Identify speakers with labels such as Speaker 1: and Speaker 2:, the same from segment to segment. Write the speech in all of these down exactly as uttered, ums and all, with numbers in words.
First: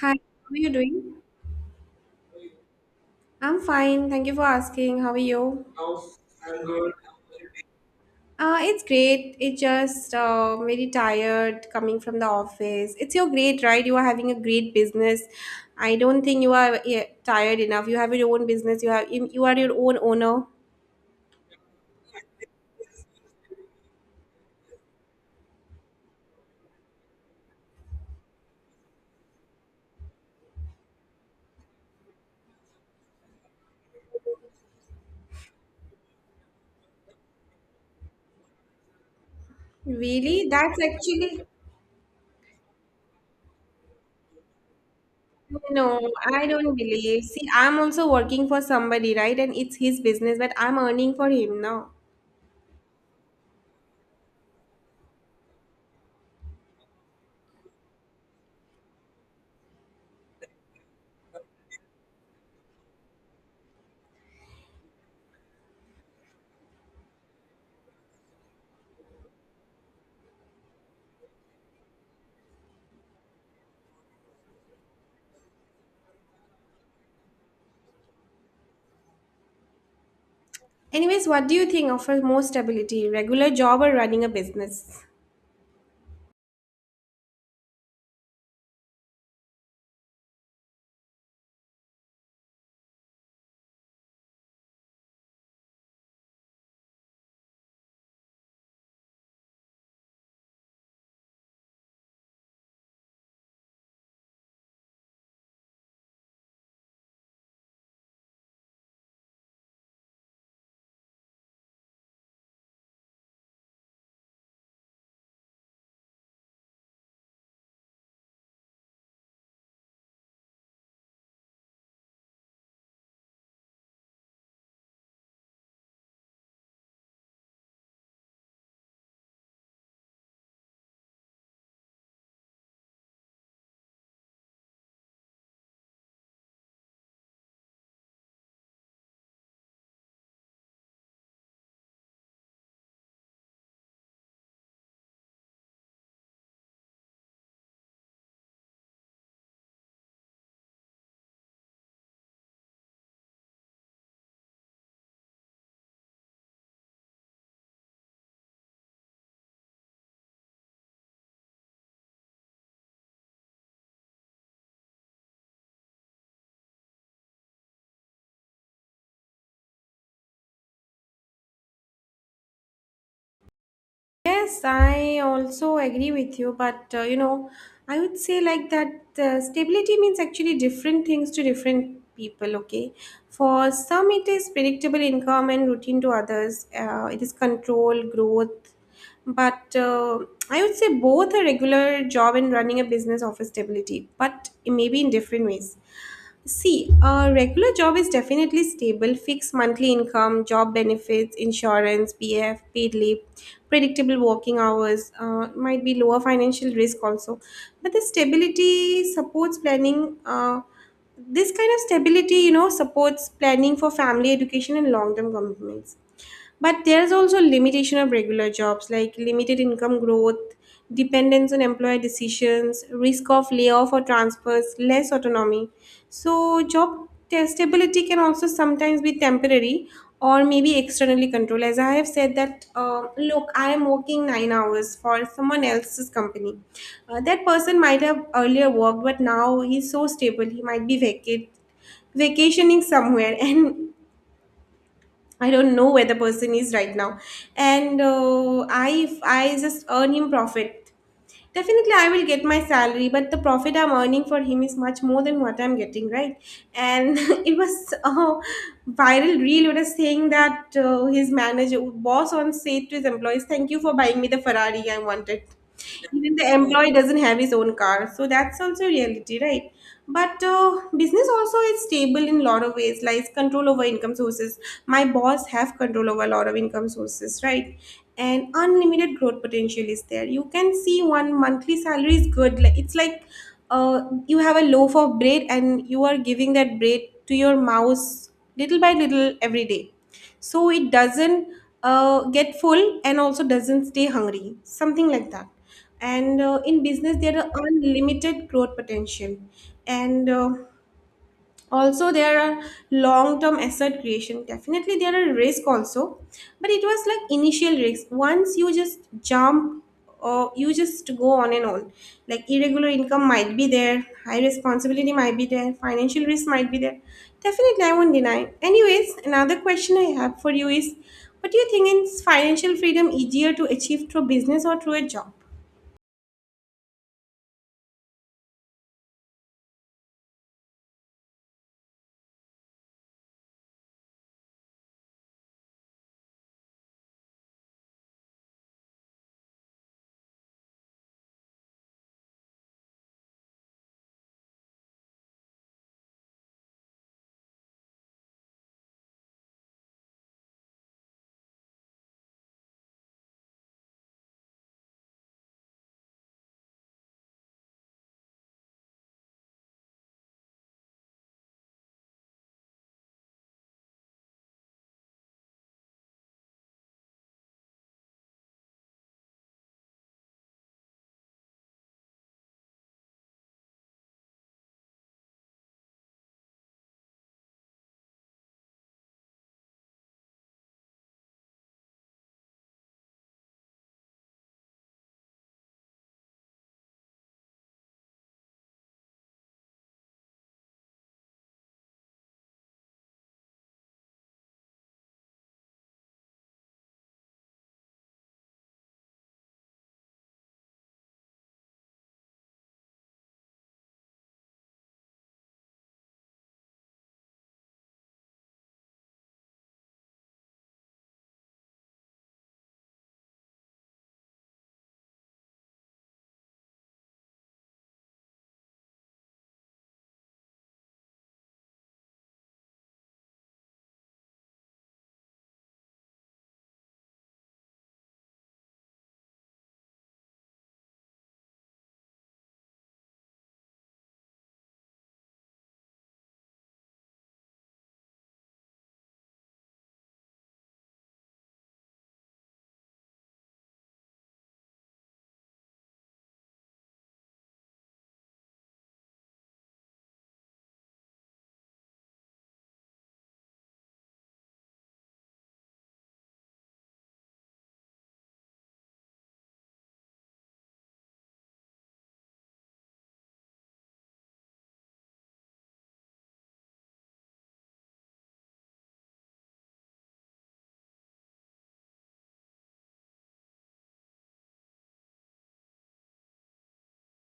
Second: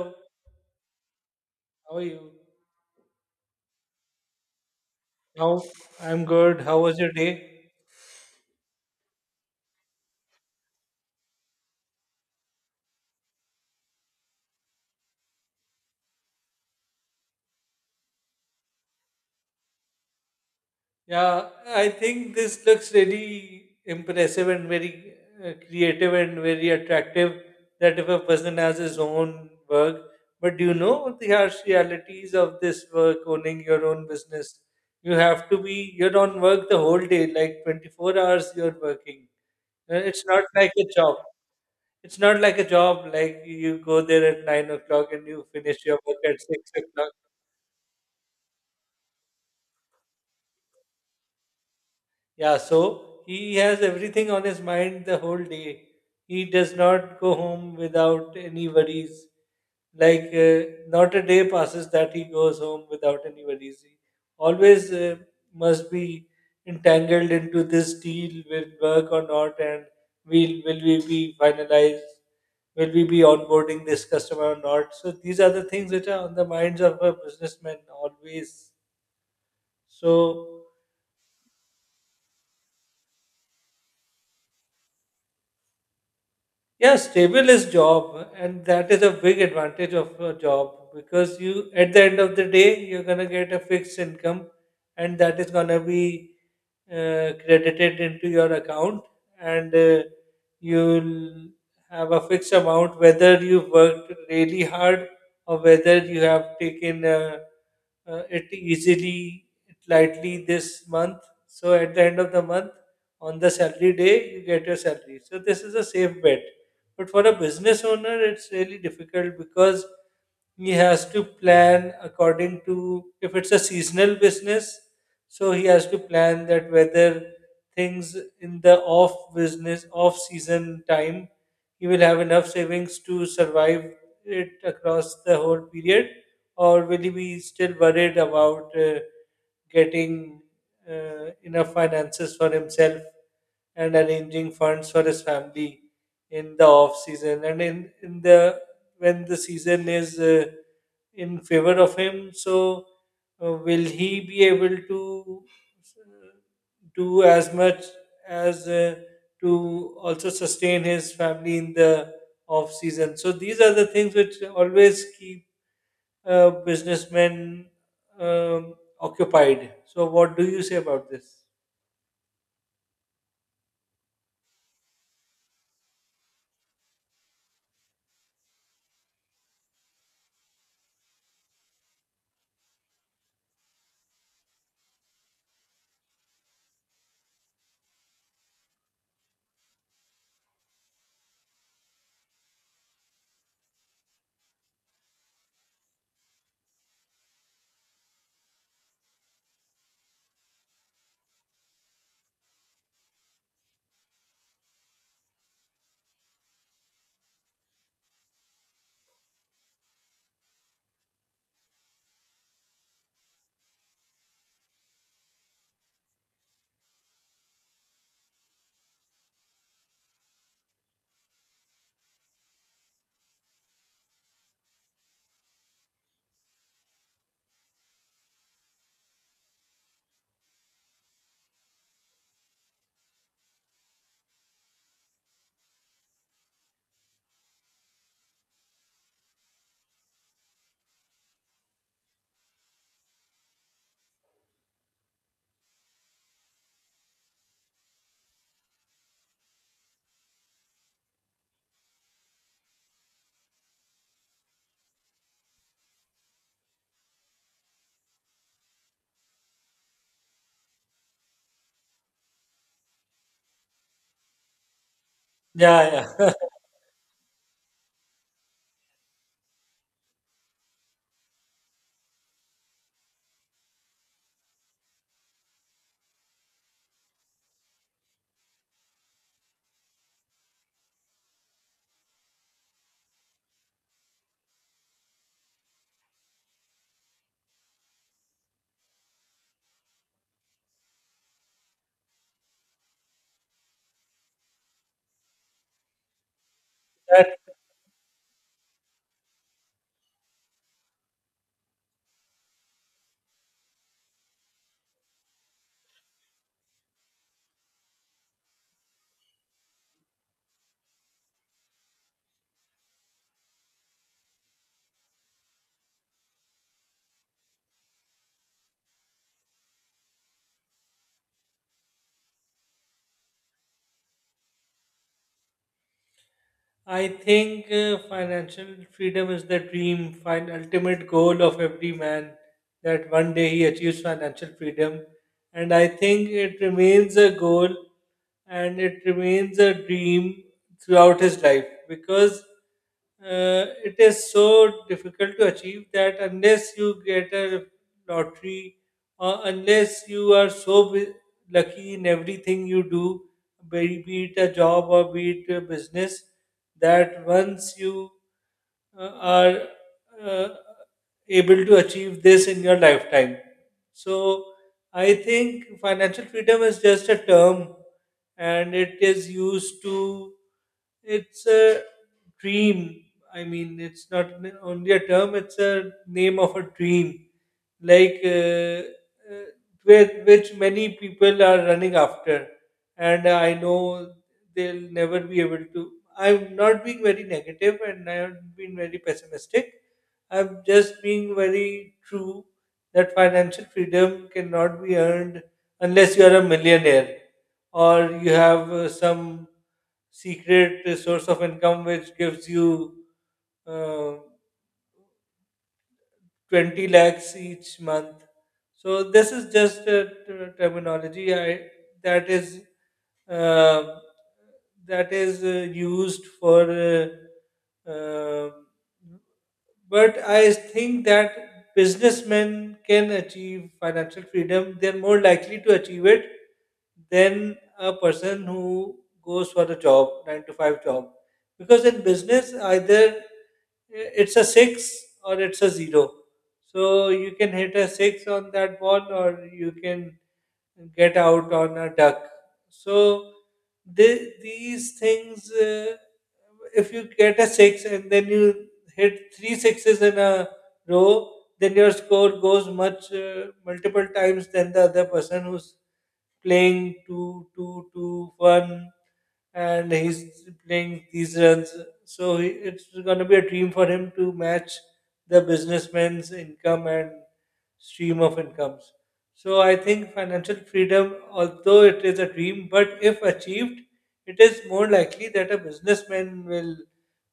Speaker 1: Hi, how are you doing?
Speaker 2: how are you?
Speaker 1: I'm fine. Thank you for asking. How are you?
Speaker 2: How? I'm good. How was your day?
Speaker 1: Uh, it's great. It's just uh, very tired coming from the office. It's your great, right? You are having a great business. I don't think you are yeah, tired enough. You have your own business. You have you you are your own owner.
Speaker 2: Yeah, I think this looks really impressive and very uh, creative and very attractive. That if a person has his own work, but do you know the harsh realities of this work, owning your own business? You have to be, you're on work the whole day, like twenty-four hours you're working. Uh, It's not
Speaker 1: Really?
Speaker 2: like
Speaker 1: That's
Speaker 2: a job.
Speaker 1: actually
Speaker 2: It's not like a job, like you go there at nine o'clock and you
Speaker 1: no.
Speaker 2: finish your work at
Speaker 1: I
Speaker 2: six
Speaker 1: don't
Speaker 2: o'clock.
Speaker 1: believe. See, I'm also working for somebody, right? And it's his business, but I'm earning for him now.
Speaker 2: Yeah, so he has everything on his mind the whole day. He does not go home without any worries. Like, uh, not a day passes that he goes home without any worries. He always uh, must be entangled into this deal will work or not, and will will we be finalized? Will we be onboarding this customer or not? So these are the things which are on the minds of a businessman always. So
Speaker 1: Anyways, what do you think offers more stability, regular job or running a business?
Speaker 2: Yeah, stable is job, and that is a big advantage of a job because you, at the end of the day, you're gonna get a fixed income, and that is gonna be uh, credited into your account, and uh, you'll have a fixed amount whether you've worked really hard or whether you have taken uh, uh, it easily, lightly this month. So at the end of the month, on the salary day, you get your salary. So this is a safe bet but for a business owner, it's really difficult because he has to plan according to if it's a seasonal business, so he has to plan that whether things in the off business, off season time, he will have enough savings to survive it across the whole period, or will he be still worried about? Uh, getting uh, enough finances for himself and arranging funds for his family in the off season and in, in the when the season is uh, in favor of him so uh, will he be able to uh, do as much as uh, to also sustain his family in the off season so these are the things which always keep uh, businessmen um, occupied. So, what do you say about this?
Speaker 1: Yes, I also agree with you, but uh, you know, I would say like that uh, stability means actually different things to different people, okay? For some, it is predictable income and routine to others, uh, it is control, growth. But uh, I would say both a regular job and running a business offer stability, but maybe in different ways. See, a regular job is definitely stable, fixed monthly income, job benefits, insurance, P F, paid leave, predictable working hours, uh, might be lower financial risk also. But the stability supports planning. Uh, this kind of stability, you know, supports planning for family education and long term commitments. But there's also limitation of regular jobs like limited income growth, dependence on employer decisions, risk of layoff or transfers, less autonomy. So job testability can also sometimes be temporary or maybe externally controlled. As I have said that, uh, look, I am working nine hours for someone else's company. Uh, that person might have earlier worked, but now he's so stable, he might be vacate vacationing somewhere and I don't know where the person is right now. And uh, I, if I just earn him profit, definitely I will get my salary, but the profit I'm earning for him is much more than what I'm getting, right? And it was a viral reel what was saying that uh, his manager, boss on said to his employees, thank you for buying me the Ferrari I wanted.
Speaker 2: Yeah,
Speaker 1: Even the employee doesn't have his own car. So that's also reality, right? but uh, business also is stable in a lot of ways, like control over income sources. My boss have control over a lot of income sources, right? And unlimited growth potential is there. You can see one monthly salary is good. Like, it's like uh, you have a loaf of bread and you are giving that bread to your mouse little by little every day, so it doesn't uh, get full and also doesn't stay hungry, something like that. And uh, in business
Speaker 2: yeah.
Speaker 1: there are unlimited growth potential. And uh, also there are long term asset creation. Definitely there are risk also, but it was like initial risk. Once you just jump or you just go on and on, like irregular income might be there, high responsibility might be there, financial risk might be there. Definitely I won't deny. Anyways, another question I have for you is, what do you think, is financial freedom easier to achieve through business or through a job?
Speaker 2: I think uh, financial freedom is the dream, fine, ultimate goal of every man that one day he achieves financial freedom. And I think it remains a goal and it remains a dream throughout his life because uh, it is so difficult to achieve that unless you get a lottery, or unless you are so bu- lucky in everything you do, be be it a job or be it a business, that once you uh, are uh, able to achieve this in your lifetime. So I think financial freedom is just a term and it is used to, it's a dream. I mean, it's not n- only a term, it's a name of a dream, like uh, uh, with, which many people are running after. And I know they'll never be able to. I'm not being very negative and I have been very pessimistic, I'm just being very true that financial freedom cannot be earned unless you are a millionaire or you have uh, some secret uh, source of income which gives you uh, twenty lakhs each month. So this is just a ter- terminology I, that is uh, that is uh, used for. Uh, uh, but I think that businessmen can achieve financial freedom. They're more likely to achieve it than a person who goes for a job, nine to five job. Because in business, either uh, it's a six or it's a zero. So you can hit a six on that ball, or you can get out on a duck. So the, these things, uh, if you get a six and then you hit three sixes in a row, then your score goes much uh, multiple times than the other person who's playing two, two, two, one and he's playing these runs. So he- it's going to be a dream for him to match the businessman's income and stream of incomes. So I think financial freedom, although it is a dream, but if achieved, it is more likely that a businessman will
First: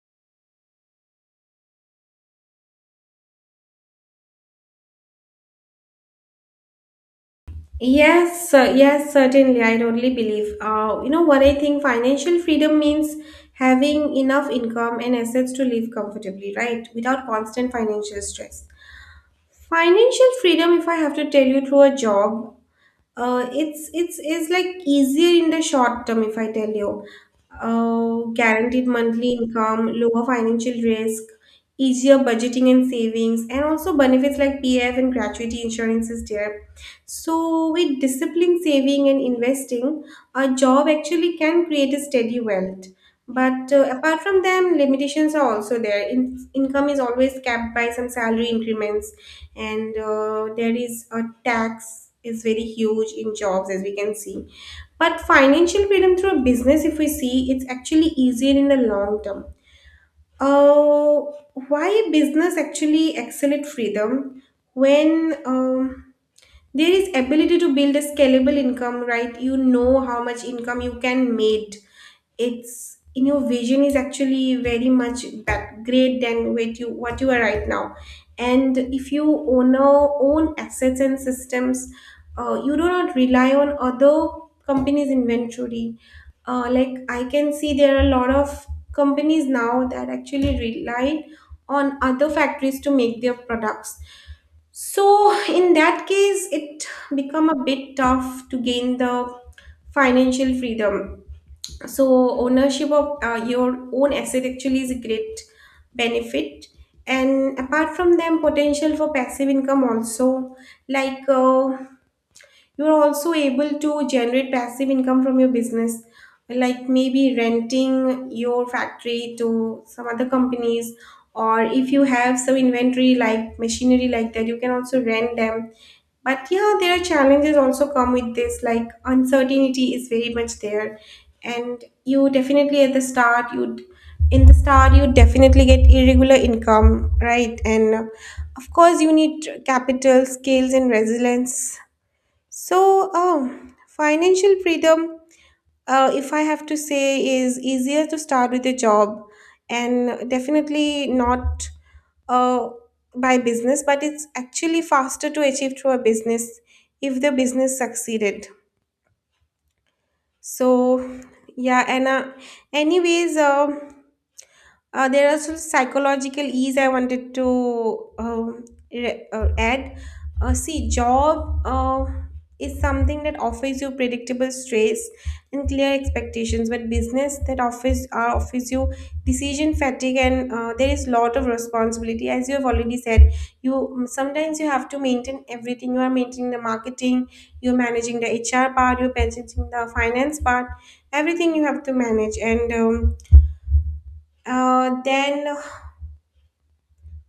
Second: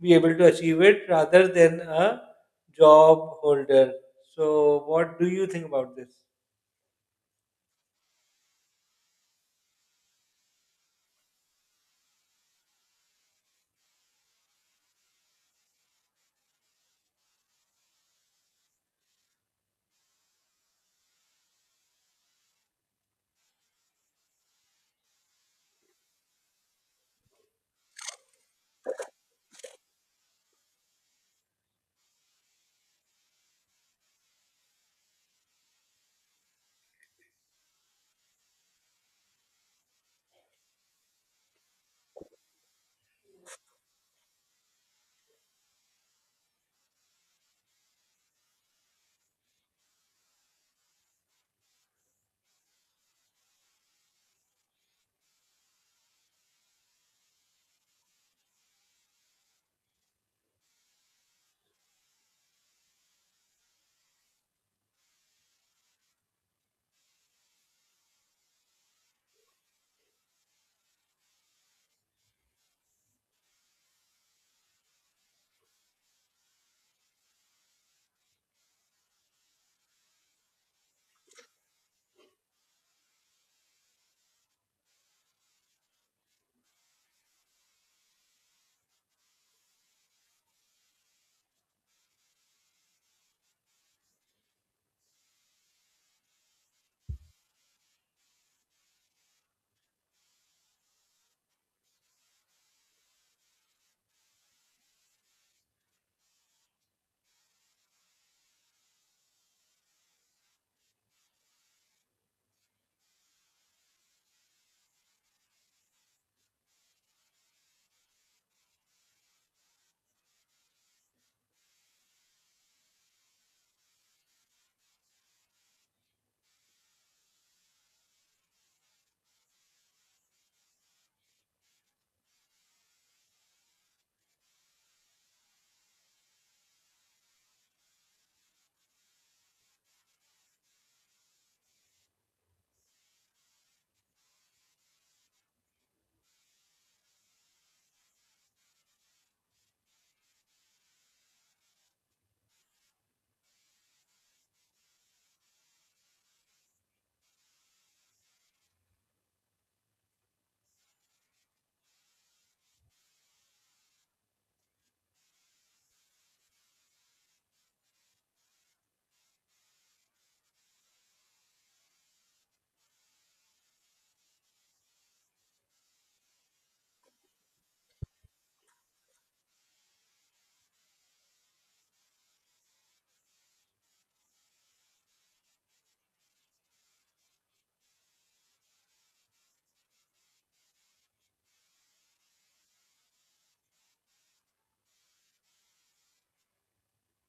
Speaker 2: be able to achieve it rather than a job holder. So, what do you think about this?
Speaker 1: Yes, uh, yes, certainly. I totally believe. Uh, you know what I think financial freedom means, having enough income and assets to live comfortably, right? Without constant financial stress. Financial freedom, if I have to tell you through a job, uh, it's it's it's like easier in the short term if I tell you. Uh, guaranteed monthly income, lower financial risk, easier budgeting and savings, and also benefits like P F and gratuity insurance is there. So with disciplined saving and investing, a job actually can create a steady wealth. But uh, apart from them, limitations are also there. In- income is always capped by some salary increments, and uh, there is a tax is very huge in jobs as we can see. But financial freedom through a business, if we see, it's actually easier in the long term. Uh, why business actually accelerate freedom, when um, there is ability to build a scalable income, right? You know how much income you can make. It's in your vision is actually very much that great than what you what you are right now. And if you own a- own assets and systems. Uh, you do not rely on other companies inventory. Uh, like I can see there are a lot of companies now that actually rely on other factories to make their products. So in that case, it become a bit tough to gain the financial freedom. So ownership of uh, your own asset actually is a great benefit. And apart from them, potential for passive income also, like uh, you're also able to generate passive income from your business, like maybe renting your factory to some other companies, or if you have some inventory like machinery like that, you can also rent them. But yeah, there are challenges also come with this, like uncertainty is very much there. And you definitely at the start, you'd in the start you definitely get irregular income, right? And uh, of course you need capital, skills and resilience. So, um, financial freedom, uh, if I have to say, is easier to start with a job and definitely not uh, by business, but it's actually faster to achieve through a business if the business succeeded. So, yeah, and uh, anyways, um uh, there are some psychological ease I wanted to um, re- uh, add. Uh, see, job uh, is something that offers you predictable stress and clear expectations, but business that offers uh, offers you decision fatigue, and uh, there is lot of responsibility. As you have already said, you um, sometimes you have to maintain everything. You are maintaining the marketing, you're managing the H R part, you're managing the finance part, everything you have to manage and. Um, uh, then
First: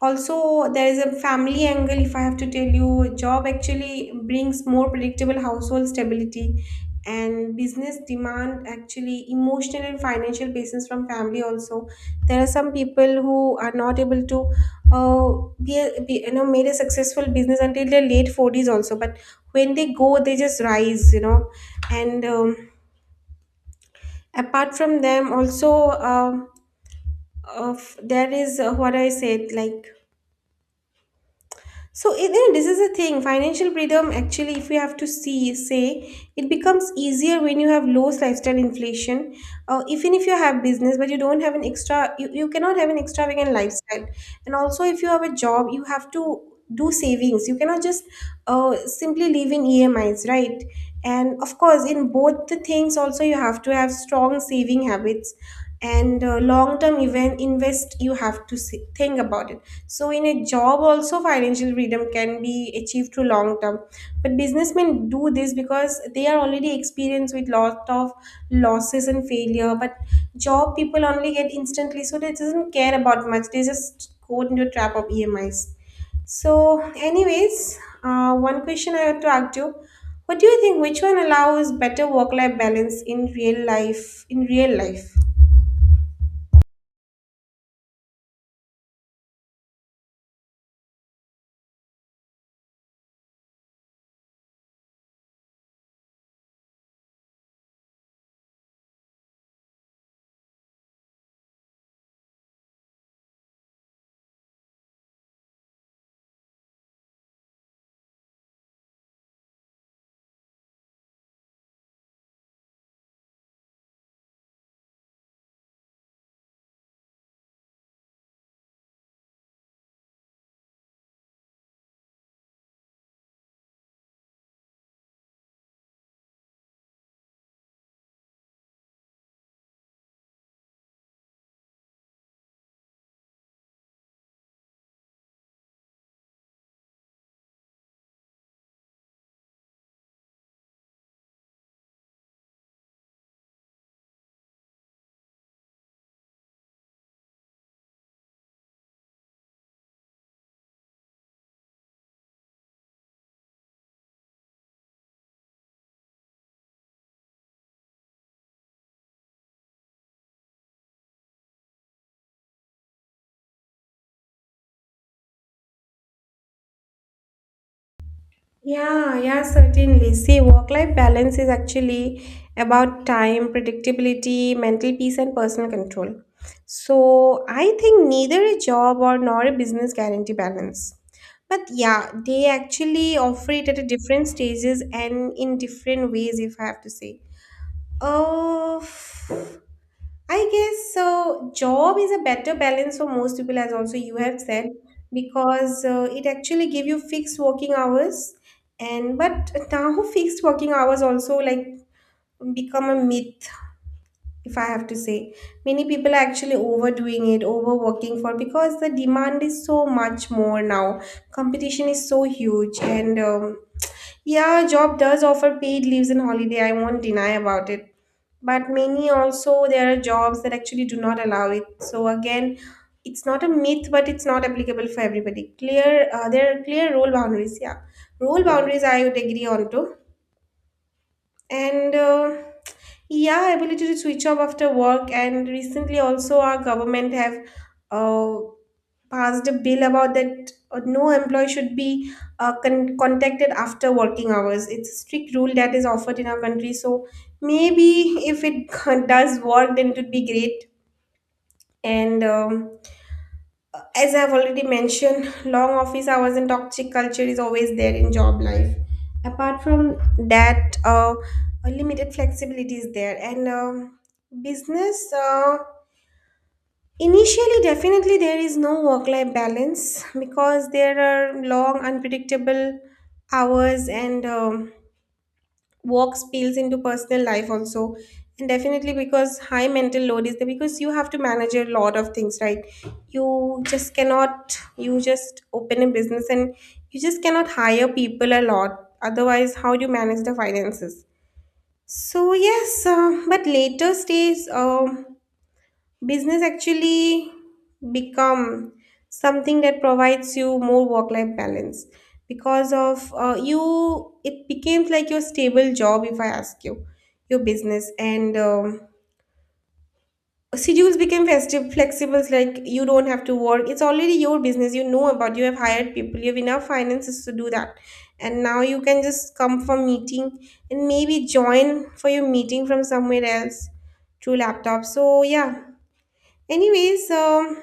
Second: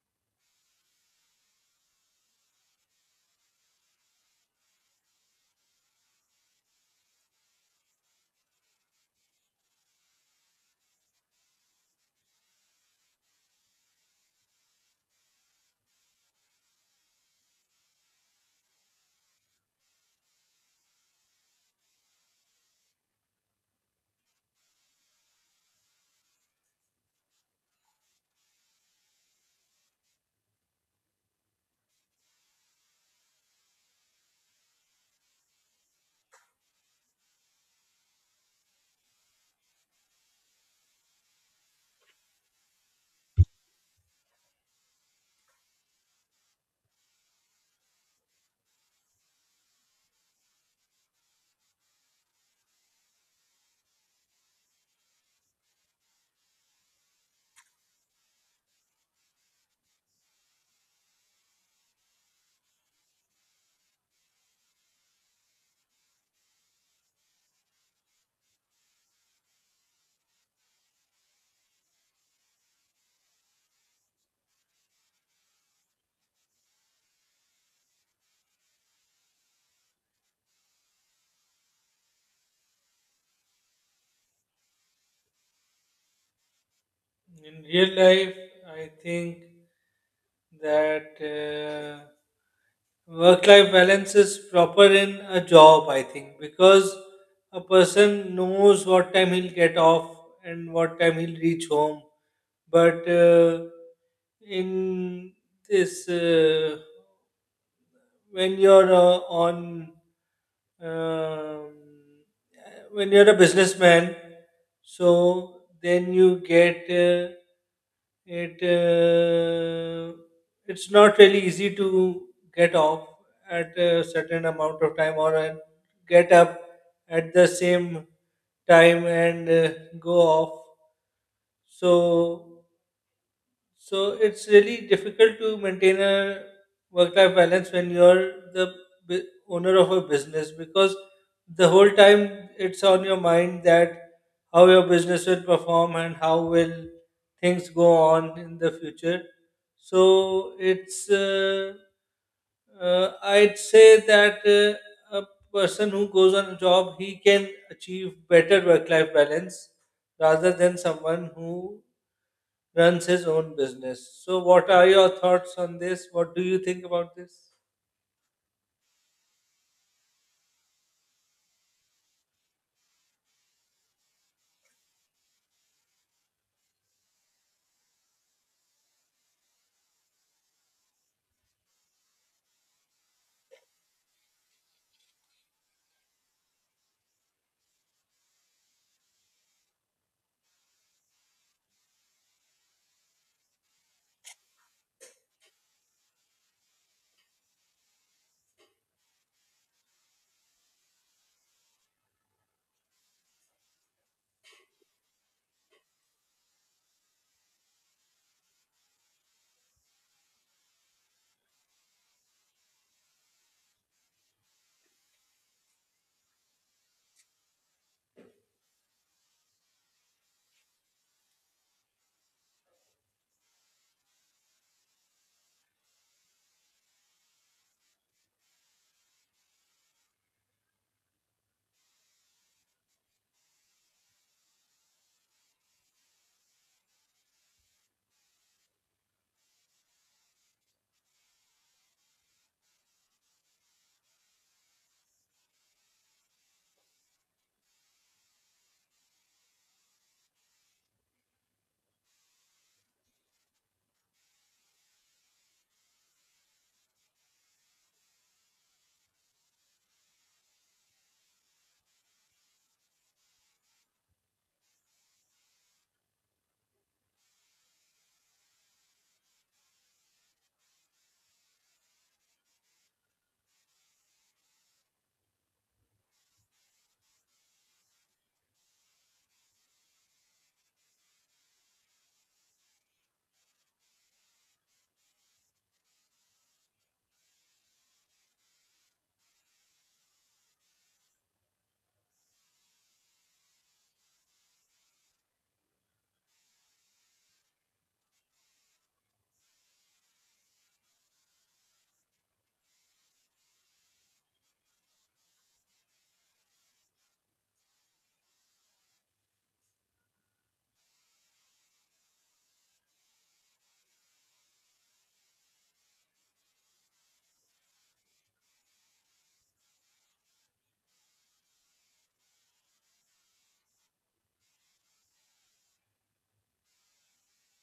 Speaker 1: also there is a family angle. If I have to tell you, job actually brings more predictable household stability, and business demand actually emotional and financial basis from family also. There are some people who are not able to uh, be, a, be you know made a successful business until their late forties also, but when they go, they just rise, you know. And um, apart from them also, um, of there is uh, what I said like, so it, yeah, this is a thing. Financial freedom, actually, if you have to see, say, it becomes easier when you have low lifestyle inflation. Uh, even if you have business, but you don't have an extra, you, you cannot have an extravagant lifestyle. And also, if you have a job, you have to do savings. You cannot just uh, simply live in E M Is, right? And of course, in both the things, also you have to have strong saving habits and uh, long term event invest you have to si- think about it. So in a job also, financial freedom can be achieved through long term. But businessmen do this because they are already experienced with lot of losses and failure. But job people only get instantly, so they doesn't care about much, they just go into a trap of E M Is. So, anyways, uh, one question I want to ask you: what do you think? Which one allows better work-life balance in real life? In real life,
Speaker 2: In real life, I think that. Uh, work life balance is proper in a job, I think, because a person knows what time he'll get off and what time he'll reach home. But uh, in this, uh, when you're uh, on um, when you're a businessman, so then you get uh, it. Uh, it's not really easy to get off at a certain amount of time or and get up at the same time and uh, go off, so so it's really difficult to maintain a work life balance when you're the bu- owner of a business because the whole time it's on your mind that how your business will perform and how will things go on in the future. So it's uh, uh, I'd say that uh, a person who goes on a job, he can achieve better work-life balance rather than someone who runs his own business. So, what are your thoughts on this? What do you think about this?
Speaker 1: yeah, yeah, certainly. See, work-life balance is actually about time, predictability, mental peace, and personal control. So I think neither a job or nor a business guarantee balance. But yeah, they actually offer it at a different stages and in different ways, if I have to say. Oh, I guess so. Job is a better balance for most people, as also you have said, because uh, it actually give you fixed working hours, and but now fixed working hours also like become a myth, if I have to say. Many people are actually overdoing it, overworking for because the demand is so much more now. Competition is so huge, and um, yeah, job does offer paid leaves and holiday. I won't deny about it. But many, also there are jobs that actually do not allow it, so again it's not a myth, but it's not applicable for everybody clear. Uh, there are clear role boundaries, yeah. Role boundaries I would agree on to. And uh, yeah, ability to switch off after work, and recently also our government have uh, passed a bill about that uh, no employee should be uh, con- contacted after working hours. It's a strict rule that is offered in our country. So maybe if it does work, then it would be great. And um, as I've already mentioned, long office hours and toxic culture is always there in job life. Apart from that, uh, a limited flexibility is there, and um, business. Uh, Initially, definitely there is no work life balance because there are long, unpredictable hours, and um, work spills into personal life also. And definitely because high mental load is there, because you have to manage a lot of things, right? You just cannot, you just open a business, and you just cannot hire people a lot. Otherwise, how do you manage the finances? So, yes, uh, but later stays. um business actually become something that provides you more work life balance, because of uh, you it became like your stable job, if I ask you, your business. And um, schedules became festive flexible, like you don't have to work, it's already your business, you know about. You have hired people, you have enough finances to do that, and now you can just come for meeting and maybe join for your meeting from somewhere else through laptop. So yeah, anyways, um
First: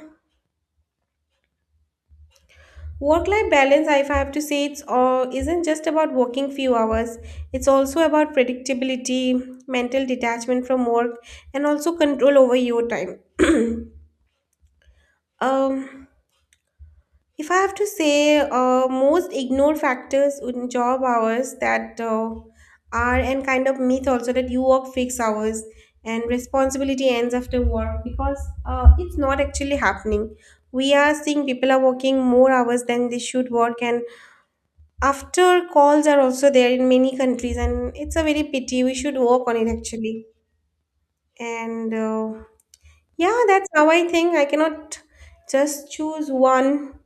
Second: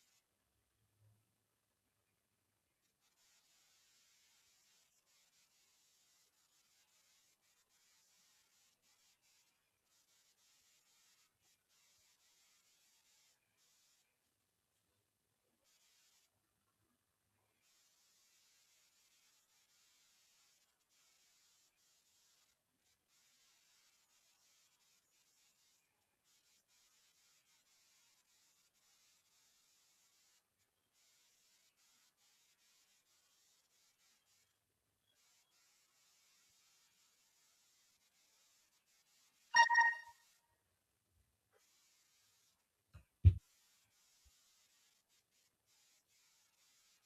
Speaker 1: Work life balance, if I have to say, it's all, isn't just about working few hours. It's also about predictability, mental detachment from work, and also control over your time. um, if I have to say, uh, most ignored factors in job hours that uh, are and kind of myth also, that you work fixed hours and responsibility ends after work, because uh, it's not actually happening. We are seeing people are working more hours than they should work, and after calls are also there in many countries, and it's a very pity. We should work on it actually. And uh, yeah, that's how I think. I cannot just choose one.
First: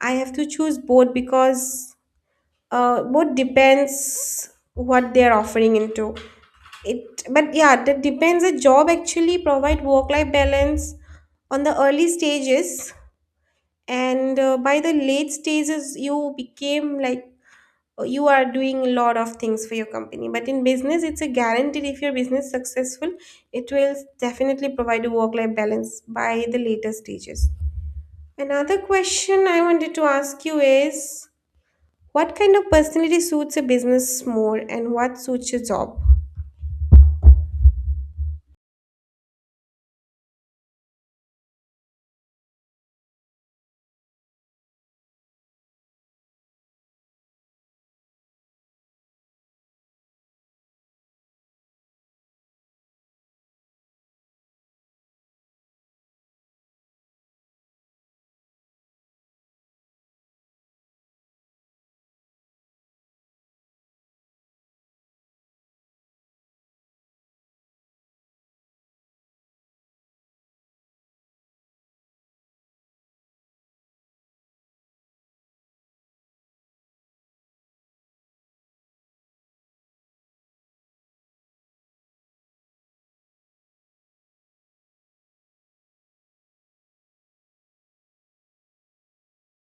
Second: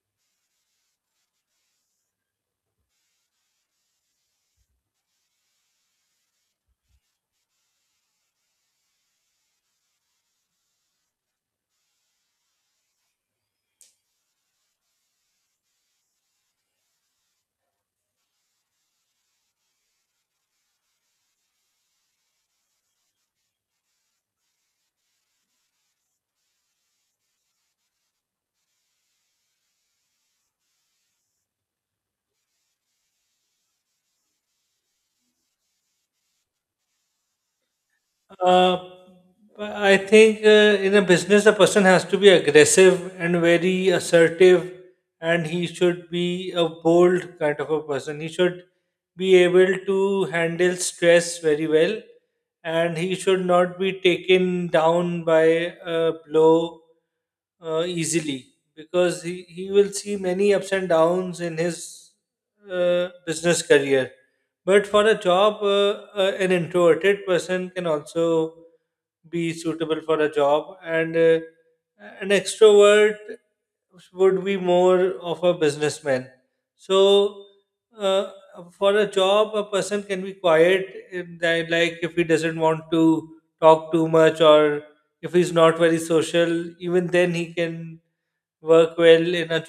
Speaker 1: I have to choose both, because uh, both depends what they're offering into it. But yeah, that depends. A job actually provide work-life balance on the early stages, and uh, by the late stages, you became like you are doing a lot of things for your company. But in business, it's a guaranteed, if your business successful, it will definitely provide a work life balance by the later stages. Another question I wanted to ask you is, what kind of personality suits a business more and what suits your job?
Speaker 2: Uh, I think uh, in a business, the person has to be aggressive and very assertive, and he should be a bold kind of a person. He should be able to handle stress very well, and he should not be taken down by a blow uh, easily because he, he will see many ups and downs in his uh, business career. But for a job, uh, uh, an introverted person can also be suitable for a job, and uh, an extrovert would be more of a businessman. So, uh, for a job, a person can be quiet, in that, like if he doesn't want to talk too much, or if he's not very social, even then he can work well in a